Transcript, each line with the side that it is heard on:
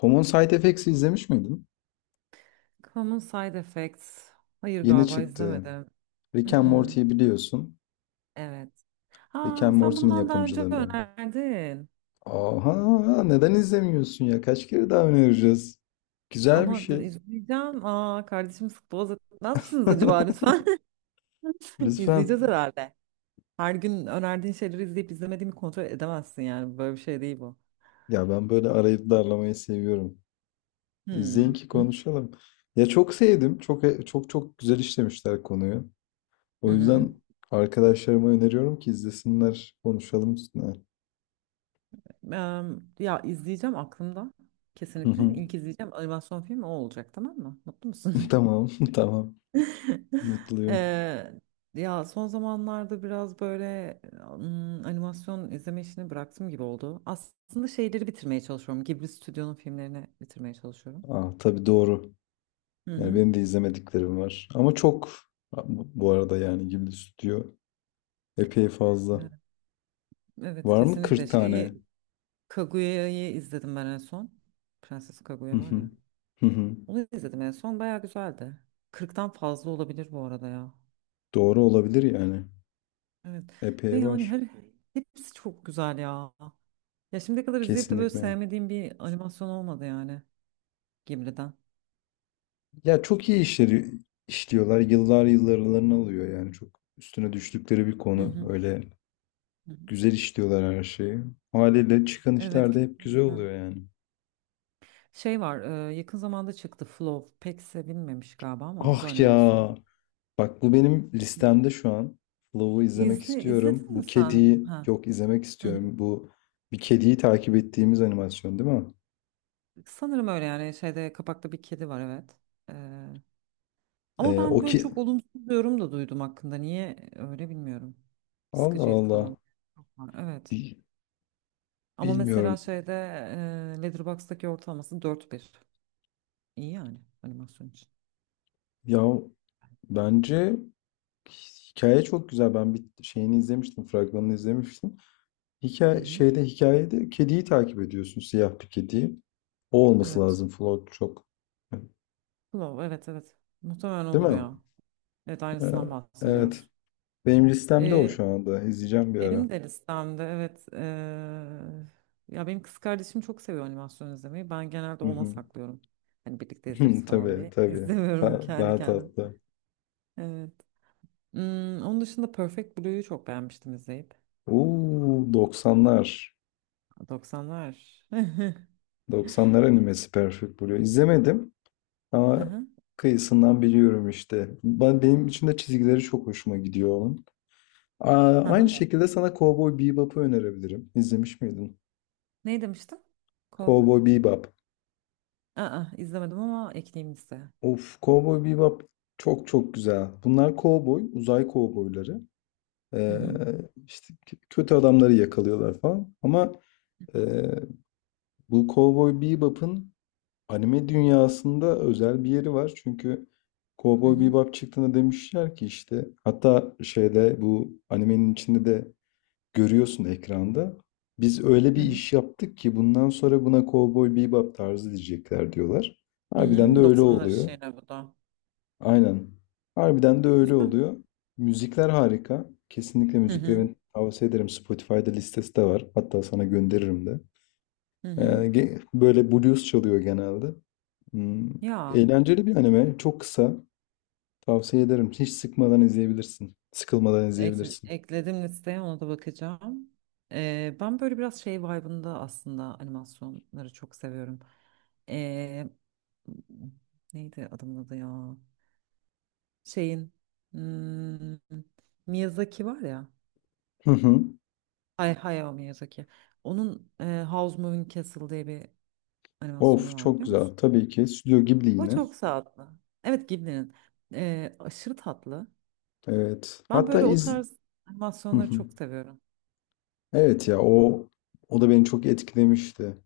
left: Common Side Effects'i izlemiş miydin?
right: Common Side Effects. Hayır
left: Yeni
right: galiba
left: çıktı.
right: izlemedim.
left: Rick and
right: Mm-mm.
left: Morty'yi biliyorsun.
right: Evet.
left: Rick
right: Ha,
left: and
right: sen bunu
left: Morty'nin
right: bana daha önce
left: yapımcılarından.
right: önerdin.
left: Aha, neden izlemiyorsun ya? Kaç kere daha önereceğiz? Güzel bir
right: Ama da
left: şey.
right: izleyeceğim. Aa, kardeşim sık boğaz etmez misiniz acaba lütfen?
left: Lütfen.
right: İzleyeceğiz herhalde. Her gün önerdiğin şeyleri izleyip izlemediğimi kontrol edemezsin yani. Böyle bir şey değil bu.
left: Ya ben böyle arayıp darlamayı seviyorum.
right: Hmm.
left: İzleyin ki
right: Hı
left: konuşalım. Ya çok sevdim. Çok çok çok güzel işlemişler konuyu.
right: hı.
left: O
right: Hı.
left: yüzden arkadaşlarıma öneriyorum ki izlesinler. Konuşalım üstüne.
right: Ya izleyeceğim aklımda.
left: Hı hı.
right: Kesinlikle. İlk izleyeceğim animasyon filmi o olacak, tamam mı? Mutlu musun?
left: Tamam, tamam. Mutluyum.
right: Eee, ya son zamanlarda biraz böyle animasyon izleme işini bıraktım gibi oldu. Aslında şeyleri bitirmeye çalışıyorum. Ghibli Stüdyo'nun filmlerini bitirmeye çalışıyorum.
left: Aa, tabii doğru.
right: Hı
left: Yani
right: hı.
left: benim de izlemediklerim var. Ama çok bu arada yani Ghibli stüdyo epey fazla.
right: Evet, evet,
left: Var mı
right: kesinlikle.
left: 40 tane?
right: Kaguya'yı izledim ben en son. Prenses
left: Hı
right: Kaguya var
left: hı.
right: ya.
left: Hı hı.
right: Onu izledim en son. Bayağı güzeldi. 40'tan fazla olabilir bu arada ya.
left: Doğru olabilir yani.
right: Evet. Ve
left: Epey
right: yani
left: var.
right: her hepsi çok güzel ya. Ya şimdiye kadar izleyip de böyle
left: Kesinlikle.
right: sevmediğim bir animasyon olmadı yani, Ghibli'den.
left: Ya çok iyi işleri işliyorlar. Yıllar yıllarını alıyor yani çok üstüne düştükleri bir
right: Hı
left: konu.
right: hı.
left: Öyle
right: Hı hı.
left: güzel işliyorlar her şeyi. Haliyle çıkan
right: Evet.
left: işler de hep güzel
right: Kesinlikle.
left: oluyor yani.
right: Şey var, yakın zamanda çıktı Flow. Pek sevilmemiş galiba ama o
left: Ah
right: da animasyon.
left: ya. Bak bu benim listemde şu an. Flow'u izlemek istiyorum.
right: İzledin
left: Bu
right: mi sen?
left: kediyi
right: Ha.
left: yok izlemek
right: Hı hı.
left: istiyorum. Bu bir kediyi takip ettiğimiz animasyon değil mi?
right: Sanırım öyle yani şeyde kapakta bir kedi var, evet. E, ama
left: O
right: ben böyle
left: ki
right: çok olumsuz bir yorum da duydum hakkında. Niye öyle bilmiyorum.
left: Allah
right: Sıkıcıydı
left: Allah.
right: falan. Çok var, evet.
left: Bi-
right: Ama mesela
left: Bilmiyorum.
right: şeyde Letterboxd'daki ortalaması 4,1. İyi yani animasyon için.
left: Ya bence hikaye çok güzel. Ben bir şeyini izlemiştim, fragmanını izlemiştim.
right: Hı hı.
left: Hikayede kediyi takip ediyorsun, siyah bir kediyi. O olması
right: Evet.
left: lazım Flow çok.
right: Flow, evet, evet. Muhtemelen
left: Değil
right: odur
left: mi?
right: ya. Evet,
left: Ee,
right: aynısından
left: evet.
right: bahsediyoruz.
left: Benim listemde o
right: Ee,
left: şu anda. İzleyeceğim bir ara.
right: benim de listemde, evet, ya benim kız kardeşim çok seviyor animasyon izlemeyi. Ben genelde
left: Hı
right: ona
left: hı.
right: saklıyorum. Hani birlikte izleriz falan
left: Tabii
right: diye.
left: tabii.
right: İzlemiyorum
left: Da-
right: kendi
left: daha
right: kendim.
left: tatlı.
right: Evet. Onun dışında Perfect Blue'yu çok beğenmiştim izleyip.
left: Oo, 90'lar.
right: 90'lar.
left: 90'lar animesi Perfect Blue. İzlemedim ama
right: Aha,
left: kıyısından biliyorum işte. Benim için de çizgileri çok hoşuma gidiyor onun. Aa, aynı
right: aha.
left: şekilde sana Cowboy Bebop'u önerebilirim. İzlemiş miydin?
right: Ne demiştin? Cowboy?
left: Cowboy Bebop.
right: Aa, izlemedim ama ekleyeyim listeye.
left: Of, Cowboy Bebop çok çok güzel. Bunlar cowboy, uzay cowboyları.
right: Hı
left: Ee,
right: hı,
left: işte k- kötü adamları yakalıyorlar falan. Ama e, bu Cowboy Bebop'un anime dünyasında özel bir yeri var. Çünkü
right: hı
left: Cowboy
right: hı,
left: Bebop çıktığında demişler ki işte hatta şeyde bu animenin içinde de görüyorsun ekranda. Biz öyle
right: hı
left: bir
right: hı.
left: iş yaptık ki bundan sonra buna Cowboy Bebop tarzı diyecekler diyorlar.
right: Hı
left: Harbiden de
right: hı.
left: öyle
right: 90'lar
left: oluyor.
right: şeyine bu da.
left: Aynen. Harbiden de öyle
right: Güzel.
left: oluyor. Müzikler harika. Kesinlikle
right: Hı hı,
left: müziklerin tavsiye ederim. Spotify'da listesi de var. Hatta sana gönderirim de.
right: hı
left: Ee,
right: hı.
left: böyle blues çalıyor genelde. Hmm,
right: Ya.
left: Eğlenceli bir anime. Çok kısa. Tavsiye ederim. Hiç sıkmadan izleyebilirsin. Sıkılmadan izleyebilirsin.
right: Ekledim listeye, ona da bakacağım. Ben böyle biraz şey vibe'ında aslında animasyonları çok seviyorum. Ee, neydi adamın adı ya? Şeyin hmm, Miyazaki var ya.
left: Hı hı.
right: Hayao Miyazaki. Onun House Moving Castle diye bir animasyonu
left: Of
right: var,
left: çok
right: biliyor
left: güzel.
right: musun?
left: Tabii ki. Stüdyo Ghibli
right: O
left: yine.
right: çok tatlı. Evet, Ghibli'nin. Aşırı tatlı.
left: Evet.
right: Ben böyle o tarz
left: Hı
right: animasyonları
left: hı.
right: çok seviyorum.
left: Evet ya o da beni çok etkilemişti.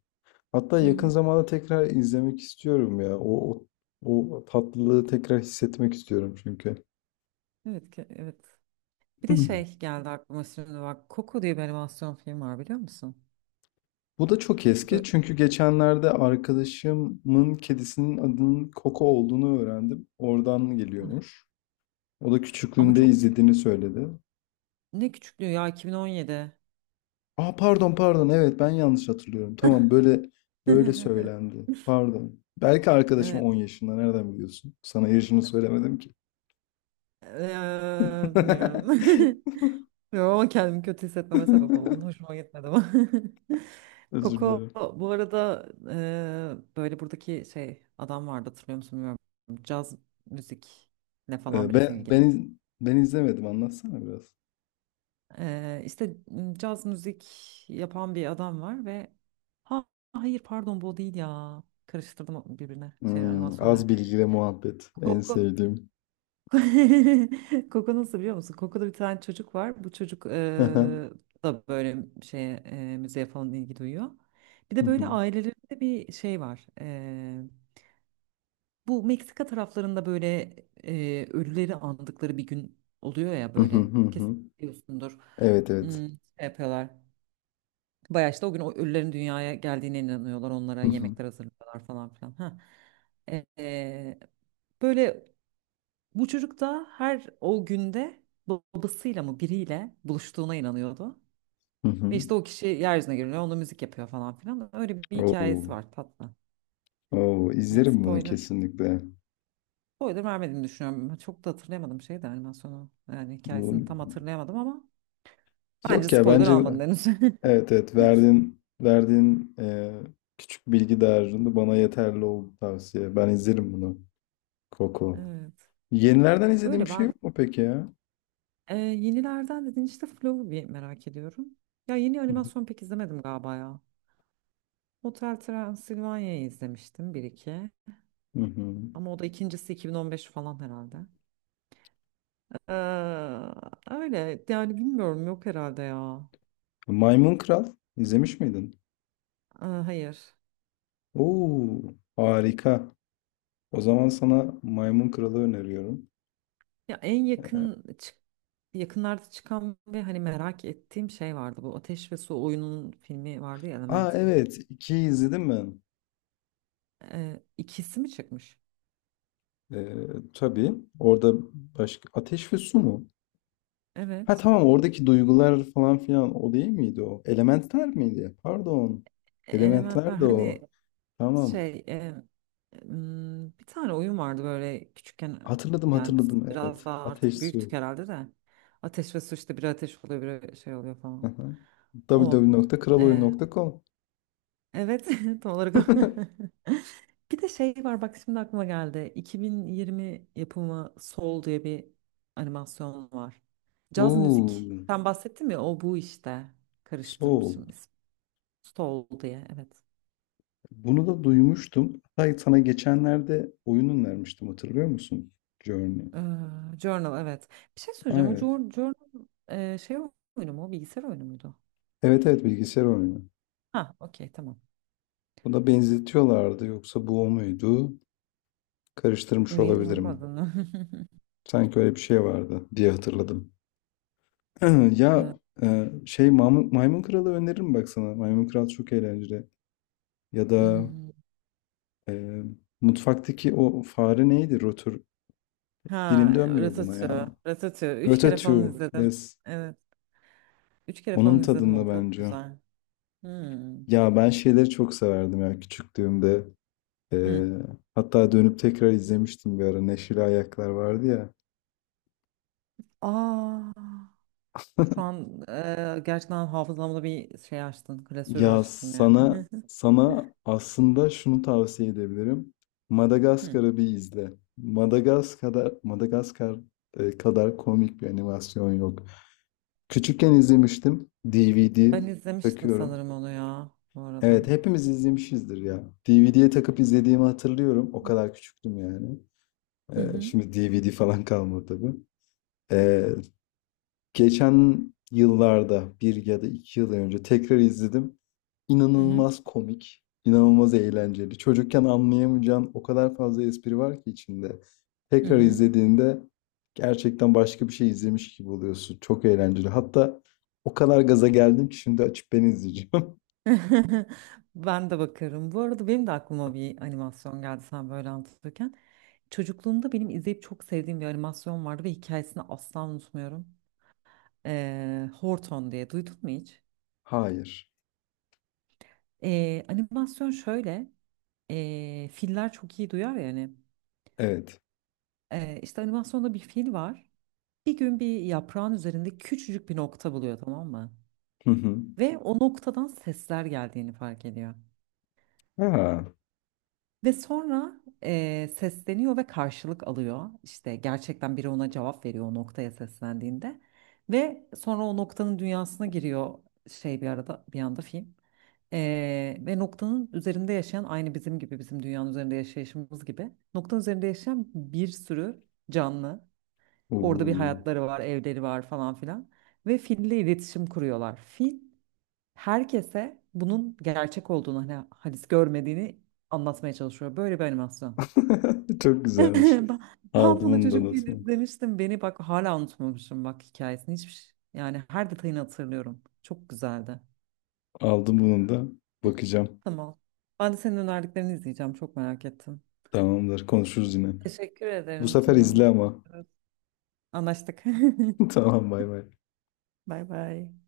left: Hatta
right: Hı
left: yakın
right: hı.
left: zamanda tekrar izlemek istiyorum ya. O tatlılığı tekrar hissetmek istiyorum çünkü.
right: Evet, evet. Bir de şey geldi aklıma şimdi bak. Coco diye bir animasyon film var, biliyor musun?
left: Bu da çok eski
right: Böyle-
left: çünkü geçenlerde arkadaşımın kedisinin adının Koko olduğunu öğrendim. Oradan geliyormuş. O da
right: ama
left: küçüklüğünde
right: çok
left: izlediğini söyledi.
right: ne küçüklüğü ya, 2017.
left: Aa, pardon, pardon, evet, ben yanlış hatırlıyorum. Tamam, böyle söylendi. Pardon. Belki arkadaşım
right: Evet.
left: 10 yaşında. Nereden biliyorsun? Sana yaşını söylemedim ki.
right: Bilmiyorum. Bilmiyorum ama kendimi kötü hissetmeme sebep oldun. Hoşuma gitmedi ama.
left: Özür
right: Koko
left: dilerim.
right: bu arada böyle buradaki şey adam vardı, hatırlıyor musun bilmiyorum. Caz müzikle falan
left: Ee,
right: biraz
left: ben ben
right: ilgili.
left: iz- ben izlemedim, anlatsana biraz.
right: İşte caz müzik yapan bir adam var ve ha, hayır, pardon, bu o değil ya. Karıştırdım birbirine şey
left: Az
right: animasyonları.
left: bilgi ve muhabbet en
right: Koku.
left: sevdiğim.
right: Koku, nasıl biliyor musun? Koku'da bir tane çocuk var. Bu çocuk da böyle şeye müziğe falan ilgi duyuyor. Bir de böyle ailelerinde bir şey var. Bu Meksika taraflarında böyle ölüleri andıkları bir gün oluyor ya
left: Hı hı,
right: böyle.
left: hı
right: Kesin
left: hı.
right: biliyorsundur.
left: Evet, evet.
right: Hmm, şey yapıyorlar. Bayağı işte o gün o ölülerin dünyaya geldiğine inanıyorlar. Onlara
left: Hı hı,
right: yemekler hazırlıyorlar falan filan. Ha. Ee, böyle bu çocuk da her o günde babasıyla mı biriyle buluştuğuna inanıyordu.
left: hı hı.
right: Ve işte o kişi yeryüzüne geliyor, ona müzik yapıyor falan filan. Öyle bir
left: Oo,
right: hikayesi var, tatlı.
left: oo,
right: Evet,
left: izlerim bunu
right: spoiler.
left: kesinlikle.
right: Spoiler vermediğimi düşünüyorum. Çok da hatırlayamadım şeyi de, animasyonu. Yani hikayesini
left: Bu...
right: tam hatırlayamadım ama bence
left: Yok ya,
right: spoiler
left: bence
right: almadın henüz.
left: evet evet, verdiğin küçük bilgi dağarcığında bana yeterli oldu tavsiye. Ben izlerim bunu. Koko.
right: Evet.
left: Yenilerden izlediğim
right: Öyle
left: bir şey
right: ben
left: yok mu peki ya?
right: Yenilerden dedin, işte Flow'u bir merak ediyorum. Ya yeni
left: Hı hı.
right: animasyon pek izlemedim galiba ya. Hotel Transilvanya'yı izlemiştim bir iki.
left: Hı hı.
right: Ama o da ikincisi 2015 falan herhalde. Ee, öyle yani bilmiyorum, yok herhalde ya.
left: Maymun Kral izlemiş miydin?
right: Hayır.
left: Oo, harika. O zaman sana Maymun Kral'ı öneriyorum.
right: Ya
left: Ee,
right: yakınlarda çıkan ve hani merak ettiğim şey vardı. Bu Ateş ve Su oyunun filmi vardı ya,
left: Aa,
right: Elemental.
left: evet, ikiyi izledim mi?
right: İkisi mi çıkmış?
left: Ee, tabii, orada başka ateş ve su mu? Ha,
right: Evet.
left: tamam, oradaki duygular falan filan o değil miydi o? Elementler miydi? Pardon.
right: Elementler
left: Elementler de o.
right: hani
left: Tamam.
right: Şey, bir tane oyun vardı böyle küçükken,
left: Hatırladım,
right: yani biz
left: hatırladım,
right: biraz
left: evet.
right: daha artık
left: Ateş
right: büyüktük
left: su.
right: herhalde de. Ateş ve su, işte biri ateş oluyor biri şey oluyor falan.
left: Aha. w w
right: O.
left: w nokta kraloyun
right: E,
left: nokta com
right: evet tam olarak o. Bir de şey var bak, şimdi aklıma geldi. 2020 yapımı Soul diye bir animasyon var. Caz müzik.
left: Oo,
right: Sen bahsettin ya, o bu işte.
left: Soul.
right: Karıştırmışım ismi. Soul diye, evet.
left: Bunu da duymuştum. Hatta sana geçenlerde oyunun vermiştim hatırlıyor musun? Journey.
right: Ee, journal, evet. Bir şey söyleyeceğim. O
left: Evet.
right: journal şey oyunu mu? Bilgisayar oyunu muydu?
left: Evet evet bilgisayar oyunu.
right: Ha, okey, tamam.
left: Buna benzetiyorlardı yoksa bu o muydu? Karıştırmış
right: Emin
left: olabilirim.
right: olmadın.
left: Sanki öyle bir şey vardı diye hatırladım. Ya
right: Ha,
left: Maymun Kralı öneririm bak sana. Maymun Kral çok eğlenceli. Ya da
right: hmm.
left: e, mutfaktaki o fare neydi? Rotur.
right: Ha,
left: Dilim dönmüyor buna ya.
right: Ratatouille. Ratatouille. Üç kere falan
left: Ratatouille.
right: izledim.
left: Yes.
right: Evet. Üç kere
left: Onun
right: falan izledim
left: tadında
right: onu. Çok
left: bence.
right: güzel. Hmm.
left: Ya ben şeyleri çok severdim ya küçüklüğümde. E,
right: Hmm.
left: Hatta dönüp tekrar izlemiştim bir ara. Neşeli Ayaklar vardı ya.
right: Aa, şu an gerçekten hafızamda bir şey açtın. Klasörü
left: Ya
right: açtın yani.
left: sana aslında şunu tavsiye edebilirim.
right: Hmm.
left: Madagaskar'ı bir izle. Madagaskar kadar komik bir animasyon yok. Küçükken izlemiştim. DVD
right: Ben izlemiştim
left: takıyorum.
right: sanırım onu ya bu arada.
left: Evet, hepimiz izlemişizdir ya. DVD'ye takıp izlediğimi hatırlıyorum. O kadar küçüktüm yani.
right: Hı
left: E,
right: hı.
left: şimdi DVD falan kalmadı tabii. E, geçen yıllarda bir ya da 2 yıl önce tekrar izledim.
right: Hı hı.
left: İnanılmaz komik, inanılmaz eğlenceli. Çocukken anlayamayacağın o kadar fazla espri var ki içinde.
right: Hı
left: Tekrar
right: hı.
left: izlediğinde gerçekten başka bir şey izlemiş gibi oluyorsun. Çok eğlenceli. Hatta o kadar gaza geldim ki şimdi açıp ben izleyeceğim.
right: Ben de bakarım. Bu arada benim de aklıma bir animasyon geldi sen böyle anlatırken. Çocukluğumda benim izleyip çok sevdiğim bir animasyon vardı ve hikayesini asla unutmuyorum. Horton diye duydun mu hiç?
left: Hayır.
right: Animasyon şöyle. Filler çok iyi duyar yani.
left: Evet.
right: İşte animasyonda bir fil var. Bir gün bir yaprağın üzerinde küçücük bir nokta buluyor, tamam mı?
left: Hı hı.
right: Ve o noktadan sesler geldiğini fark ediyor.
left: Ha.
right: Ve sonra sesleniyor ve karşılık alıyor. İşte gerçekten biri ona cevap veriyor o noktaya seslendiğinde. Ve sonra o noktanın dünyasına giriyor şey, bir arada bir anda film. Ve noktanın üzerinde yaşayan, aynı bizim gibi, bizim dünyanın üzerinde yaşayışımız gibi. Noktanın üzerinde yaşayan bir sürü canlı. Orada bir
left: Oo.
right: hayatları var, evleri var falan filan. Ve fille iletişim kuruyorlar. Fil herkese bunun gerçek olduğunu, hani halis görmediğini anlatmaya çalışıyor. Böyle bir animasyon.
left: Çok güzelmiş.
right: Ben ben
left: Aldım
right: bunu
left: bunu da
right: çocukken
left: notunu.
right: izlemiştim. Beni bak hala unutmamışım bak hikayesini. Yani her detayını hatırlıyorum. Çok güzeldi.
left: Aldım bunu da. Bakacağım.
right: Tamam. Ben de senin önerdiklerini izleyeceğim. Çok merak ettim.
left: Tamamdır. Konuşuruz yine.
right: Teşekkür
left: Bu
right: ederim.
left: sefer izle
right: Tamam.
left: ama.
right: Evet. Anlaştık.
left: Tamam, bay bay.
right: Bay bay.